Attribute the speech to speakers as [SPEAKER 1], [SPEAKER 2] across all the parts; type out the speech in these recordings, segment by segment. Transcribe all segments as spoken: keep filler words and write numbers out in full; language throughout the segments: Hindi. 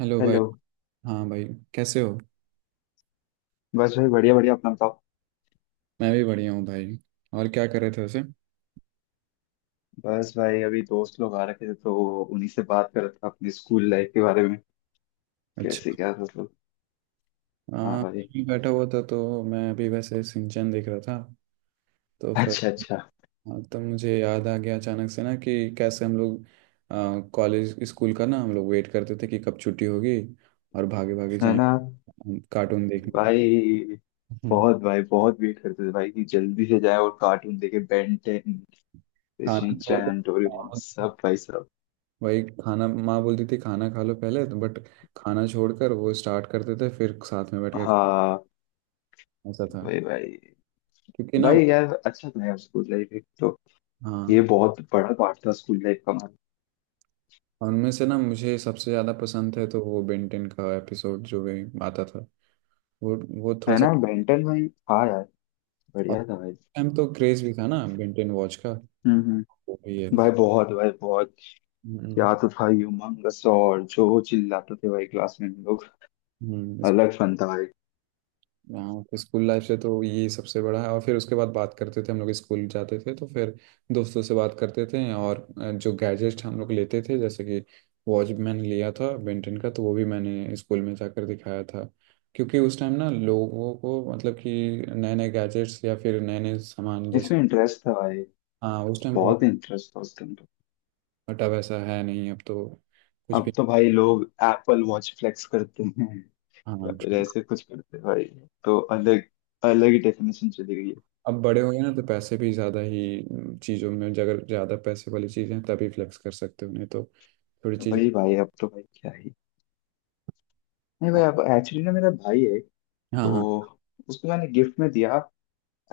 [SPEAKER 1] हेलो भाई।
[SPEAKER 2] हेलो।
[SPEAKER 1] हाँ भाई, कैसे हो?
[SPEAKER 2] बस भाई, बढ़िया बढ़िया, अपना बताओ।
[SPEAKER 1] मैं भी बढ़िया हूँ भाई। और क्या कर रहे थे वैसे?
[SPEAKER 2] बस भाई, अभी दोस्त लोग आ रखे थे तो उन्हीं से बात कर रहा था अपने स्कूल लाइफ के बारे में।
[SPEAKER 1] अच्छा।
[SPEAKER 2] कैसे? क्या मतलब? हाँ
[SPEAKER 1] हाँ,
[SPEAKER 2] भाई।
[SPEAKER 1] मैं बैठा हुआ था तो मैं अभी वैसे सिंचन देख रहा था। तो फिर
[SPEAKER 2] अच्छा अच्छा।
[SPEAKER 1] हाँ, तब मुझे याद आ गया अचानक से ना कि कैसे हम लोग आ, कॉलेज स्कूल का ना हम लोग वेट करते थे कि कब छुट्टी होगी और भागे भागे
[SPEAKER 2] है ना
[SPEAKER 1] जाएंगे कार्टून देखने।
[SPEAKER 2] भाई,
[SPEAKER 1] हम्म।
[SPEAKER 2] बहुत भाई बहुत वेट करते थे भाई कि जल्दी से जाए और कार्टून देखे बेन टेन।
[SPEAKER 1] खाना छोड़कर
[SPEAKER 2] शिनचैन, डोरेमोन, सब भाई सब।
[SPEAKER 1] वही खाना, माँ बोलती थी खाना खा लो पहले, तो बट खाना छोड़कर वो स्टार्ट करते थे फिर साथ में बैठ के।
[SPEAKER 2] हाँ।
[SPEAKER 1] ऐसा था
[SPEAKER 2] भाई भाई।
[SPEAKER 1] क्योंकि ना।
[SPEAKER 2] भाई यार, अच्छा था यार स्कूल लाइफ, एक तो ये
[SPEAKER 1] हाँ,
[SPEAKER 2] बहुत बड़ा पार्ट था स्कूल लाइफ का हमारा।
[SPEAKER 1] उनमें से ना मुझे सबसे ज़्यादा पसंद है तो वो बेंटेन का एपिसोड जो भी आता था, वो वो थोड़ा
[SPEAKER 2] है
[SPEAKER 1] सा।
[SPEAKER 2] ना, बेन टेन भाई, हाँ यार।
[SPEAKER 1] अब
[SPEAKER 2] बढ़िया था भाई।
[SPEAKER 1] टाइम तो क्रेज भी था ना बेंटेन वॉच का,
[SPEAKER 2] हम्म।
[SPEAKER 1] वो भी है।
[SPEAKER 2] भाई बहुत, भाई बहुत।
[SPEAKER 1] हम्म
[SPEAKER 2] क्या तो था ये उमंगस, और जो चिल्लाते थे भाई क्लास में हम लोग।
[SPEAKER 1] हम्म
[SPEAKER 2] अलग फन था भाई।
[SPEAKER 1] हाँ, तो स्कूल लाइफ से तो ये सबसे बड़ा है। और फिर उसके बाद बात करते थे, हम लोग स्कूल जाते थे तो फिर दोस्तों से बात करते थे। और अ, जो गैजेट हम लोग लेते थे जैसे कि वॉच मैंने लिया था बेंटन का, तो वो भी मैंने स्कूल में जाकर दिखाया था। क्योंकि उस टाइम ना लोगों को मतलब कि नए नए गैजेट्स या फिर नए नए सामान जैसे।
[SPEAKER 2] इसमें इंटरेस्ट था भाई।
[SPEAKER 1] हाँ, उस टाइम बहुत।
[SPEAKER 2] बहुत इंटरेस्ट था उस टाइम तो।
[SPEAKER 1] बटा वैसा है नहीं अब तो। कुछ भी।
[SPEAKER 2] अब तो भाई लोग एप्पल वॉच फ्लेक्स करते हैं। या
[SPEAKER 1] हाँ,
[SPEAKER 2] फिर
[SPEAKER 1] ठीक।
[SPEAKER 2] ऐसे कुछ करते हैं भाई। तो अलग अलग ही डेफिनेशन चली गई है।
[SPEAKER 1] अब बड़े हो गए ना तो पैसे भी ज़्यादा ही चीज़ों में जगह, ज़्यादा पैसे वाली चीज़ें तभी फ्लेक्स कर सकते हो, नहीं तो थोड़ी
[SPEAKER 2] तो
[SPEAKER 1] चीज।
[SPEAKER 2] भाई भाई, अब तो भाई क्या ही। नहीं भाई, अब एक्चुअली ना, मेरा भाई है।
[SPEAKER 1] हाँ
[SPEAKER 2] तो
[SPEAKER 1] हाँ।
[SPEAKER 2] उसको मैंने गिफ्ट में दिया।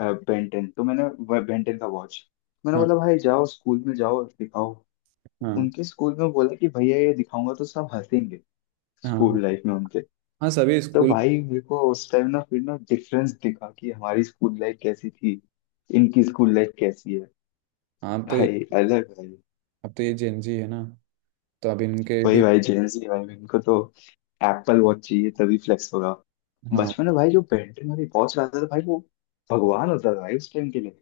[SPEAKER 2] बेंटेन तो मैंने, बेंटेन का वॉच। मैंने
[SPEAKER 1] हाँ
[SPEAKER 2] बोला भाई जाओ स्कूल में जाओ दिखाओ।
[SPEAKER 1] हाँ।
[SPEAKER 2] उनके स्कूल में बोला कि भैया ये दिखाऊंगा तो सब हंसेंगे।
[SPEAKER 1] हाँ हाँ।
[SPEAKER 2] स्कूल लाइफ में उनके।
[SPEAKER 1] हाँ, सभी
[SPEAKER 2] तो
[SPEAKER 1] स्कूल।
[SPEAKER 2] भाई मेरे को उस टाइम ना फिर ना डिफरेंस दिखा कि हमारी स्कूल लाइफ कैसी थी, इनकी स्कूल लाइफ कैसी है।
[SPEAKER 1] हाँ तो ये-
[SPEAKER 2] भाई अलग भाई।
[SPEAKER 1] अब तो ये जेन जी है ना, तो अब इनके
[SPEAKER 2] वही
[SPEAKER 1] भी।
[SPEAKER 2] भाई, जेंजी भाई, इनको तो एप्पल वॉच चाहिए तभी फ्लेक्स होगा।
[SPEAKER 1] हाँ।
[SPEAKER 2] बचपन में भाई जो बेंटन वाली वॉच लाता था भाई, वो भगवान होता था भाई उस टाइम के लिए।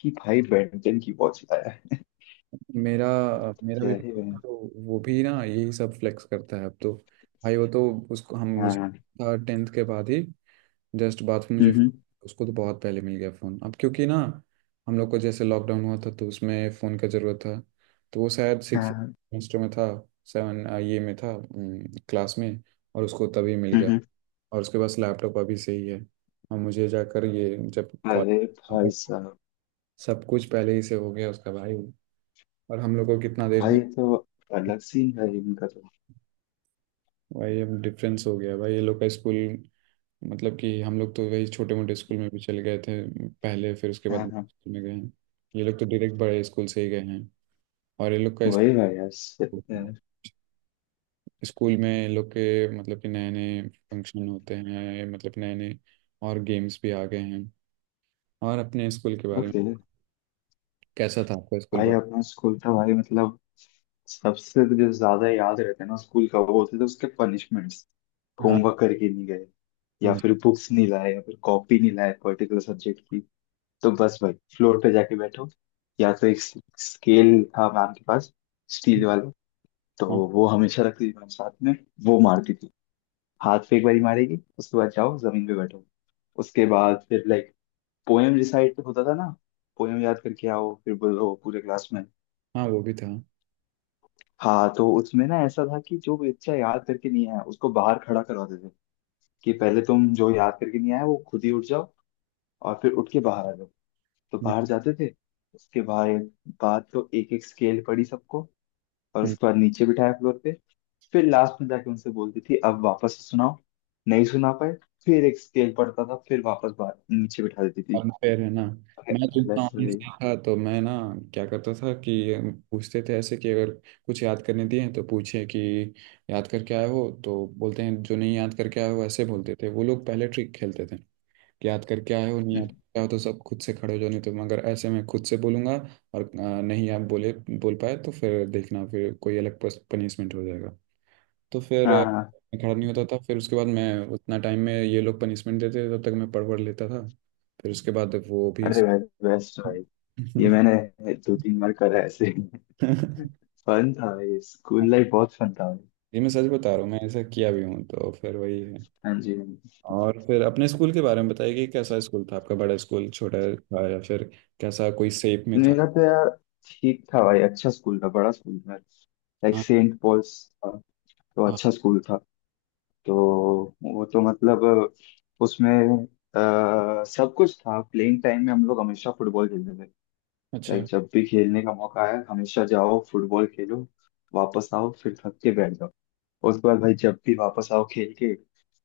[SPEAKER 2] कि भाई बेंटन की वॉच लाया है।
[SPEAKER 1] मेरा मेरा
[SPEAKER 2] क्या
[SPEAKER 1] भी
[SPEAKER 2] ही भाई।
[SPEAKER 1] तो वो भी ना यही सब फ्लेक्स करता है अब तो भाई। वो तो उसको हम
[SPEAKER 2] हाँ,
[SPEAKER 1] मुझे
[SPEAKER 2] हम्म,
[SPEAKER 1] था टेंथ के बाद ही, जस्ट बाद में मुझे।
[SPEAKER 2] हम्म।
[SPEAKER 1] उसको तो बहुत पहले मिल गया फ़ोन अब, क्योंकि ना हम लोग को जैसे लॉकडाउन हुआ था तो उसमें फ़ोन का ज़रूरत था। तो वो शायद सिक्स
[SPEAKER 2] हाँ,
[SPEAKER 1] सेमेस्टर में था, सेवन ये में था क्लास में, और उसको तभी मिल
[SPEAKER 2] हम्म,
[SPEAKER 1] गया।
[SPEAKER 2] हम्म।
[SPEAKER 1] और उसके पास लैपटॉप अभी से ही है। और मुझे जाकर ये जब कॉलेज।
[SPEAKER 2] अरे भाई साहब।
[SPEAKER 1] सब कुछ पहले ही से हो गया उसका भाई, और हम लोग को कितना देर
[SPEAKER 2] भाई
[SPEAKER 1] से-
[SPEAKER 2] ये तो अलग सीन है इनका तो।
[SPEAKER 1] भाई, अब डिफरेंस हो गया भाई ये लोग का स्कूल। मतलब कि हम लोग तो वही छोटे मोटे स्कूल में भी चले गए थे पहले, फिर उसके बाद
[SPEAKER 2] हाँ हाँ।
[SPEAKER 1] स्कूल में गए हैं। ये लोग तो डायरेक्ट बड़े स्कूल से ही गए हैं। और ये लोग का
[SPEAKER 2] वही भाई यार, सही
[SPEAKER 1] स्कूल,
[SPEAKER 2] है।
[SPEAKER 1] स्कूल में ये लोग के मतलब कि नए नए फंक्शन होते हैं, मतलब नए नए। और गेम्स भी आ गए हैं। और अपने स्कूल के बारे में,
[SPEAKER 2] ओके।
[SPEAKER 1] कैसा था आपका स्कूल?
[SPEAKER 2] भाई अपना स्कूल था भाई, मतलब सबसे जो ज्यादा याद रहता है ना स्कूल का, वो होते थे उसके पनिशमेंट्स।
[SPEAKER 1] बट।
[SPEAKER 2] होमवर्क करके नहीं गए, या
[SPEAKER 1] हम्म।
[SPEAKER 2] फिर बुक्स नहीं लाए, या फिर कॉपी नहीं लाए पर्टिकुलर सब्जेक्ट की, तो बस भाई फ्लोर पे जाके बैठो। या तो एक स्केल था मैम के पास, स्टील वाला। तो
[SPEAKER 1] हाँ
[SPEAKER 2] वो हमेशा रखती थी मैम साथ में। वो मारती थी। हाथ पे एक बारी मारेगी, उसके बाद जाओ जमीन पे बैठो। उसके बाद फिर लाइक पोएम रिसाइट होता था ना, पोएम याद करके आओ फिर बोलो पूरे क्लास में।
[SPEAKER 1] हाँ, वो भी था।
[SPEAKER 2] हाँ तो उसमें ना ऐसा था कि जो बच्चा याद करके नहीं आया उसको बाहर खड़ा करवाते थे। कि पहले तुम जो याद करके नहीं आया वो खुद ही उठ जाओ और फिर उठ के बाहर आ जाओ। तो
[SPEAKER 1] मैं।
[SPEAKER 2] बाहर जाते थे। उसके बाद बाद तो एक एक स्केल पड़ी सबको, और
[SPEAKER 1] हम्म।
[SPEAKER 2] उसके बाद नीचे बिठाया फ्लोर पे। फिर लास्ट में जाके उनसे बोलती थी अब वापस से सुनाओ। नहीं सुना पाए, फिर एक स्केल पढ़ता था फिर वापस बाहर नीचे बिठा देती थी।
[SPEAKER 1] unfair है ना।
[SPEAKER 2] अरे
[SPEAKER 1] मैं जितना
[SPEAKER 2] अलेक्स
[SPEAKER 1] honest
[SPEAKER 2] भाई।
[SPEAKER 1] था, तो मैं ना क्या करता था कि पूछते थे ऐसे कि अगर कुछ याद करने दिए तो पूछे कि याद करके आए हो, तो बोलते हैं जो नहीं याद करके आए हो, ऐसे बोलते थे वो लोग, पहले ट्रिक खेलते थे कि याद करके आए हो नहीं याद
[SPEAKER 2] हम्म,
[SPEAKER 1] करके आए हो तो सब खुद से खड़े हो जाओ, नहीं तो मगर ऐसे मैं खुद से बोलूंगा। और अ, नहीं आप बोले, बोल पाए तो फिर देखना फिर कोई अलग पनिशमेंट हो जाएगा। तो फिर अ,
[SPEAKER 2] हाँ हाँ।
[SPEAKER 1] मैं खड़ा नहीं होता था, फिर उसके बाद मैं उतना टाइम में ये लोग पनिशमेंट देते थे तब तक मैं पढ़ पढ़ लेता था। फिर उसके बाद वो भी।
[SPEAKER 2] अरे भाई बेस्ट भाई, ये मैंने दो तीन बार करा है ऐसे। फन था भाई, स्कूल लाइफ बहुत फन था भाई।
[SPEAKER 1] ये मैं सच बता रहा हूँ, मैं ऐसा किया भी हूँ, तो फिर वही है।
[SPEAKER 2] हाँ जी, हाँ जी।
[SPEAKER 1] और फिर अपने स्कूल के बारे में बताइए कि कैसा स्कूल था आपका, बड़ा स्कूल छोटा था या फिर कैसा, कोई सेप में था?
[SPEAKER 2] मेरा तो यार ठीक था भाई, अच्छा स्कूल था, बड़ा स्कूल था, लाइक
[SPEAKER 1] हाँ।
[SPEAKER 2] सेंट पॉल्स था। तो
[SPEAKER 1] हाँ।
[SPEAKER 2] अच्छा स्कूल था। तो वो तो मतलब उसमें आ, सब कुछ था। प्लेइंग टाइम में हम लोग हमेशा फुटबॉल खेलते थे। लाइक
[SPEAKER 1] अच्छा।
[SPEAKER 2] जब भी खेलने का मौका आया हमेशा जाओ फुटबॉल खेलो, वापस आओ फिर थक के बैठ जाओ। उसके बाद भाई जब भी वापस आओ खेल के,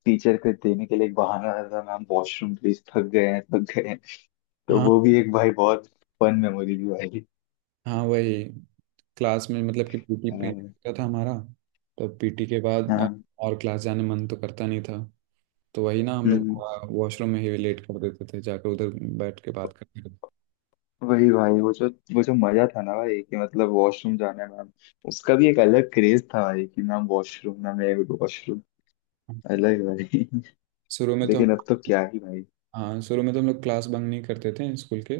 [SPEAKER 2] टीचर के देने के लिए एक बहाना रहता था मैम वॉशरूम प्लीज, थक गए हैं थक गए हैं। तो
[SPEAKER 1] हाँ।
[SPEAKER 2] वो भी एक भाई बहुत फन मेमोरी भी भाई।
[SPEAKER 1] हाँ वही। क्लास में मतलब कि पीटी
[SPEAKER 2] अ,
[SPEAKER 1] पीरियड होता था हमारा। तो पीटी के
[SPEAKER 2] हाँ,
[SPEAKER 1] बाद अ,
[SPEAKER 2] हम्म
[SPEAKER 1] और क्लास जाने मन तो करता नहीं था। तो वही ना हम लोग
[SPEAKER 2] हम्म।
[SPEAKER 1] वॉशरूम में ही लेट कर देते थे जाकर, उधर बैठ के बात करते थे।
[SPEAKER 2] वही भाई, वो जो, वो जो मजा था ना भाई कि मतलब वॉशरूम जाने में हम- उसका भी एक अलग क्रेज था भाई कि मैम वॉशरूम ना, मैं वॉशरूम। अलग भाई
[SPEAKER 1] शुरू में तो हम।
[SPEAKER 2] लेकिन अब तो क्या ही भाई।
[SPEAKER 1] हाँ, शुरू में तो हम लोग क्लास बंक नहीं करते थे स्कूल के।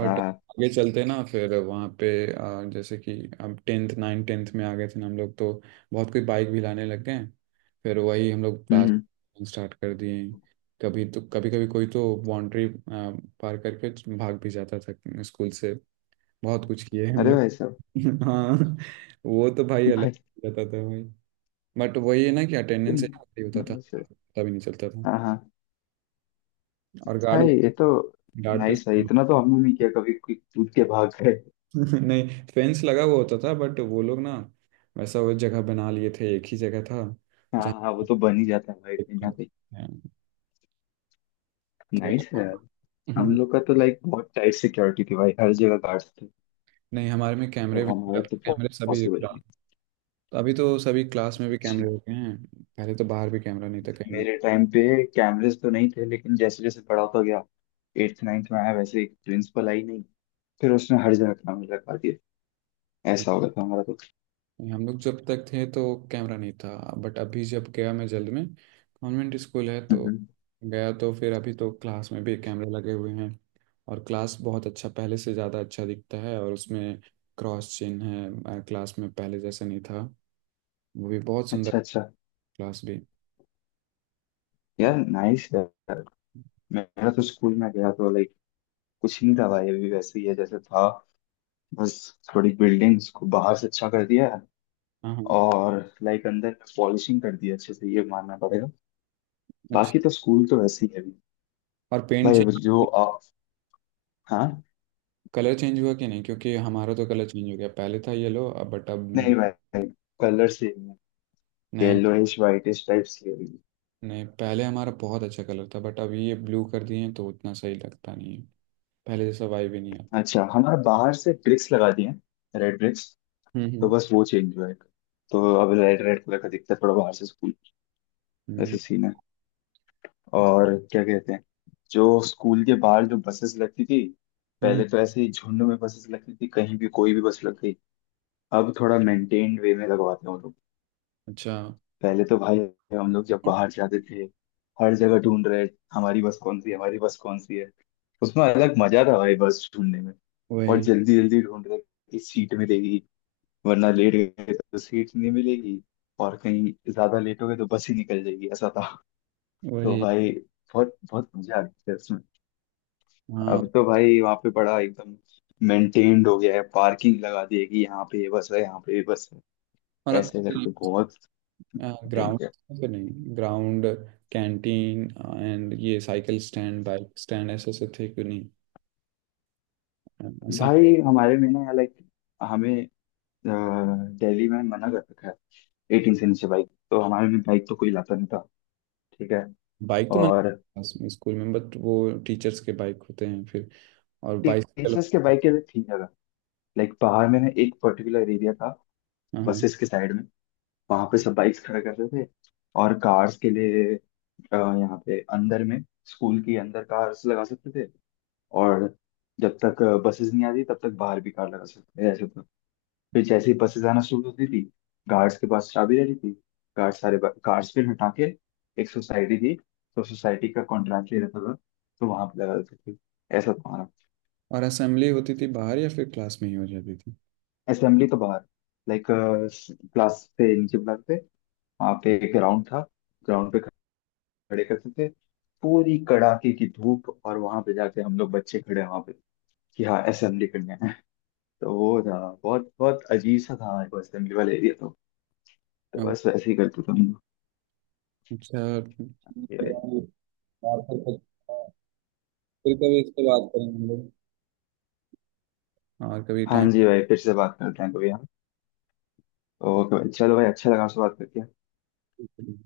[SPEAKER 2] हाँ हाँ,
[SPEAKER 1] आगे चलते ना फिर वहाँ पे आ, जैसे कि अब टेंथ, नाइन टेंथ में आ गए थे ना हम लोग, तो बहुत कोई बाइक भी लाने लग गए। फिर वही हम लोग
[SPEAKER 2] हम्म
[SPEAKER 1] क्लास
[SPEAKER 2] हम्म।
[SPEAKER 1] स्टार्ट कर दिए। कभी तो कभी कभी कोई तो बाउंड्री पार करके भाग भी जाता था स्कूल से। बहुत कुछ किए हैं हम
[SPEAKER 2] अरे भाई साहब।
[SPEAKER 1] लोग। हाँ, वो तो भाई अलग
[SPEAKER 2] भाई
[SPEAKER 1] रहता था भाई। बट वही है ना कि
[SPEAKER 2] तुम,
[SPEAKER 1] अटेंडेंस ही होता था,
[SPEAKER 2] नमस्ते।
[SPEAKER 1] पता भी नहीं चलता था।
[SPEAKER 2] हाँ हाँ।
[SPEAKER 1] और गार्ड,
[SPEAKER 2] भाई ये तो
[SPEAKER 1] गार्ड तो
[SPEAKER 2] नाइस भाई,
[SPEAKER 1] स्कूल।
[SPEAKER 2] इतना तो हमने नहीं किया कभी, कोई कूद के भाग गए।
[SPEAKER 1] नहीं, फेंस लगा हुआ होता था बट वो लोग ना वैसा, वो जगह बना लिए थे एक ही जगह था
[SPEAKER 2] हाँ
[SPEAKER 1] जहाँ।
[SPEAKER 2] हाँ, वो तो बन ही जाता है भाई कहीं ना कहीं।
[SPEAKER 1] तो
[SPEAKER 2] नाइस है यार। हम
[SPEAKER 1] हम्म,
[SPEAKER 2] लोग का तो लाइक बहुत टाइट सिक्योरिटी थी भाई, हर जगह गार्ड्स थे।
[SPEAKER 1] नहीं हमारे में कैमरे,
[SPEAKER 2] तो
[SPEAKER 1] भी
[SPEAKER 2] हमारा तो
[SPEAKER 1] कैमरे सभी।
[SPEAKER 2] पॉसिबल ही नहीं।
[SPEAKER 1] अभी तो सभी क्लास में भी
[SPEAKER 2] अच्छा।
[SPEAKER 1] कैमरे हो गए हैं, पहले तो बाहर भी कैमरा नहीं था कहीं भी।
[SPEAKER 2] मेरे टाइम पे कैमरेज तो नहीं थे, लेकिन जैसे जैसे बड़ा होता गया, एट्थ नाइन्थ में आया, वैसे एक प्रिंसिपल आई नहीं, फिर उसने हर जगह कैमरे लगा दिए। ऐसा हो गया था हमारा तो।
[SPEAKER 1] हम लोग जब तक थे तो कैमरा नहीं था। बट अभी जब गया मैं जल्द में, कॉन्वेंट स्कूल है तो
[SPEAKER 2] हम्म।
[SPEAKER 1] गया, तो फिर अभी तो क्लास में भी कैमरे लगे हुए हैं। और क्लास बहुत अच्छा, पहले से ज़्यादा अच्छा दिखता है। और उसमें क्रॉस चिन्ह है क्लास में, पहले जैसा नहीं था। वो भी बहुत सुंदर
[SPEAKER 2] अच्छा अच्छा।
[SPEAKER 1] क्लास भी। हाँ
[SPEAKER 2] यार नाइस यार। मेरा तो स्कूल में गया तो लाइक कुछ नहीं था भाई, अभी वैसे ही है जैसे था। बस थोड़ी बिल्डिंग्स को बाहर से अच्छा कर दिया है,
[SPEAKER 1] हाँ।
[SPEAKER 2] और लाइक अंदर पॉलिशिंग कर दिया अच्छे से, ये मानना पड़ेगा।
[SPEAKER 1] अच्छा,
[SPEAKER 2] बाकी तो स्कूल तो वैसे ही है अभी।
[SPEAKER 1] और पेंट
[SPEAKER 2] भाई
[SPEAKER 1] चेंज,
[SPEAKER 2] जो आप, हाँ,
[SPEAKER 1] कलर चेंज हुआ कि नहीं? क्योंकि हमारा तो कलर चेंज हो गया, पहले था येलो बट अब
[SPEAKER 2] नहीं भाई, कलर से
[SPEAKER 1] नए।
[SPEAKER 2] येलोइश वाइटिश टाइप्स की होगी।
[SPEAKER 1] नहीं, पहले हमारा बहुत अच्छा कलर था बट अभी ये ब्लू कर दिए हैं तो उतना सही लगता नहीं है। पहले जैसा वाइब ही नहीं आता।
[SPEAKER 2] अच्छा, हमारे बाहर से ब्रिक्स लगा दिए हैं, रेड ब्रिक्स,
[SPEAKER 1] हम्म
[SPEAKER 2] तो
[SPEAKER 1] हम्म
[SPEAKER 2] बस वो चेंज हुआ है। तो अब रेड रेड कलर का दिखता है थोड़ा बाहर से स्कूल।
[SPEAKER 1] हम्म,
[SPEAKER 2] ऐसे सीन है। और क्या कहते हैं, जो स्कूल के बाहर जो बसेस लगती थी,
[SPEAKER 1] हम्म।
[SPEAKER 2] पहले तो ऐसे ही झुंड में बसेस लगती थी, कहीं भी कोई भी बस लग गई। अब थोड़ा मेंटेन्ड वे में लगवाते हैं वो लोग।
[SPEAKER 1] अच्छा।
[SPEAKER 2] पहले तो भाई हम लोग जब बाहर जाते थे, हर जगह ढूंढ रहे, हमारी बस कौन सी है, हमारी बस कौन सी है। उसमें अलग मजा था भाई बस ढूंढने में। और
[SPEAKER 1] वही।
[SPEAKER 2] जल्दी जल्दी ढूंढ रहे कि सीट मिलेगी, वरना लेट गए तो सीट नहीं मिलेगी, और कहीं ज्यादा लेट हो गए तो बस ही निकल जाएगी, ऐसा था। तो
[SPEAKER 1] वही।
[SPEAKER 2] भाई बहुत बहुत मजा आती है उसमें।
[SPEAKER 1] हाँ।
[SPEAKER 2] अब तो भाई वहाँ पे बड़ा एकदम मेंटेन्ड हो गया है, पार्किंग लगा दी है कि यहाँ पे ये बस है, यहाँ पे ये बस है,
[SPEAKER 1] और
[SPEAKER 2] ऐसे करके
[SPEAKER 1] आपका
[SPEAKER 2] बहुत
[SPEAKER 1] ग्राउंड,
[SPEAKER 2] maintained।
[SPEAKER 1] फिर नहीं ग्राउंड, कैंटीन एंड ये साइकिल स्टैंड बाइक स्टैंड ऐसे ऐसे थे क्यों नहीं? अ, ऐसे।
[SPEAKER 2] भाई हमारे में ना लाइक हमें अ, दिल्ली में मना कर रखा है एटीन से नीचे बाइक, तो हमारे में बाइक तो कोई लाता नहीं था। ठीक है।
[SPEAKER 1] बाइक तो
[SPEAKER 2] और
[SPEAKER 1] मैंने स्कूल में, बट वो टीचर्स के बाइक होते हैं फिर। और बाइसाइकिल।
[SPEAKER 2] टीचर्स के बाइक के लिए थी जगह, लाइक बाहर में ना एक पर्टिकुलर एरिया था,
[SPEAKER 1] हाँ हाँ।
[SPEAKER 2] बसेस के साइड में, वहां पे सब बाइक्स खड़ा करते थे। और कार्स के लिए अ, यहाँ पे अंदर में, स्कूल के अंदर कार्स लगा सकते थे। और जब तक बसेस नहीं आती तब तक बाहर भी कार लगा सकते थे ऐसे। फिर जैसे ही बसेस आना शुरू होती थी, गार्ड्स के पास चाबी रहती थी, गार्ड सारे गार्ड्स फिर हटा के, एक सोसाइटी थी, तो सोसाइटी का कॉन्ट्रैक्ट ले रहता था, तो वहां पे लगा देते थे। ऐसा था हमारा।
[SPEAKER 1] और असेंबली होती थी बाहर या फिर क्लास में ही हो जाती थी?
[SPEAKER 2] असेंबली तो बाहर, लाइक क्लास से नीचे बुलाते थे, वहां पे एक ग्राउंड था, ग्राउंड पे खड़े करते थे। पूरी कड़ाके की धूप, और वहां पे जाके हम लोग बच्चे खड़े हैं वहां पे कि हाँ असेंबली करने हैं। तो वो था। बहुत बहुत अजीब सा था हमारे को असेंबली वाला एरिया तो। तो बस वैसे ही करते थे हम
[SPEAKER 1] अच्छा।
[SPEAKER 2] लोग।
[SPEAKER 1] और फिर फिर कभी इस पे बात करेंगे हम लोग। और कभी
[SPEAKER 2] हाँ जी भाई, फिर से बात करते हैं कभी हम। ओके भाई, चलो भाई, अच्छा लगा आपसे बात करके।
[SPEAKER 1] टाइम।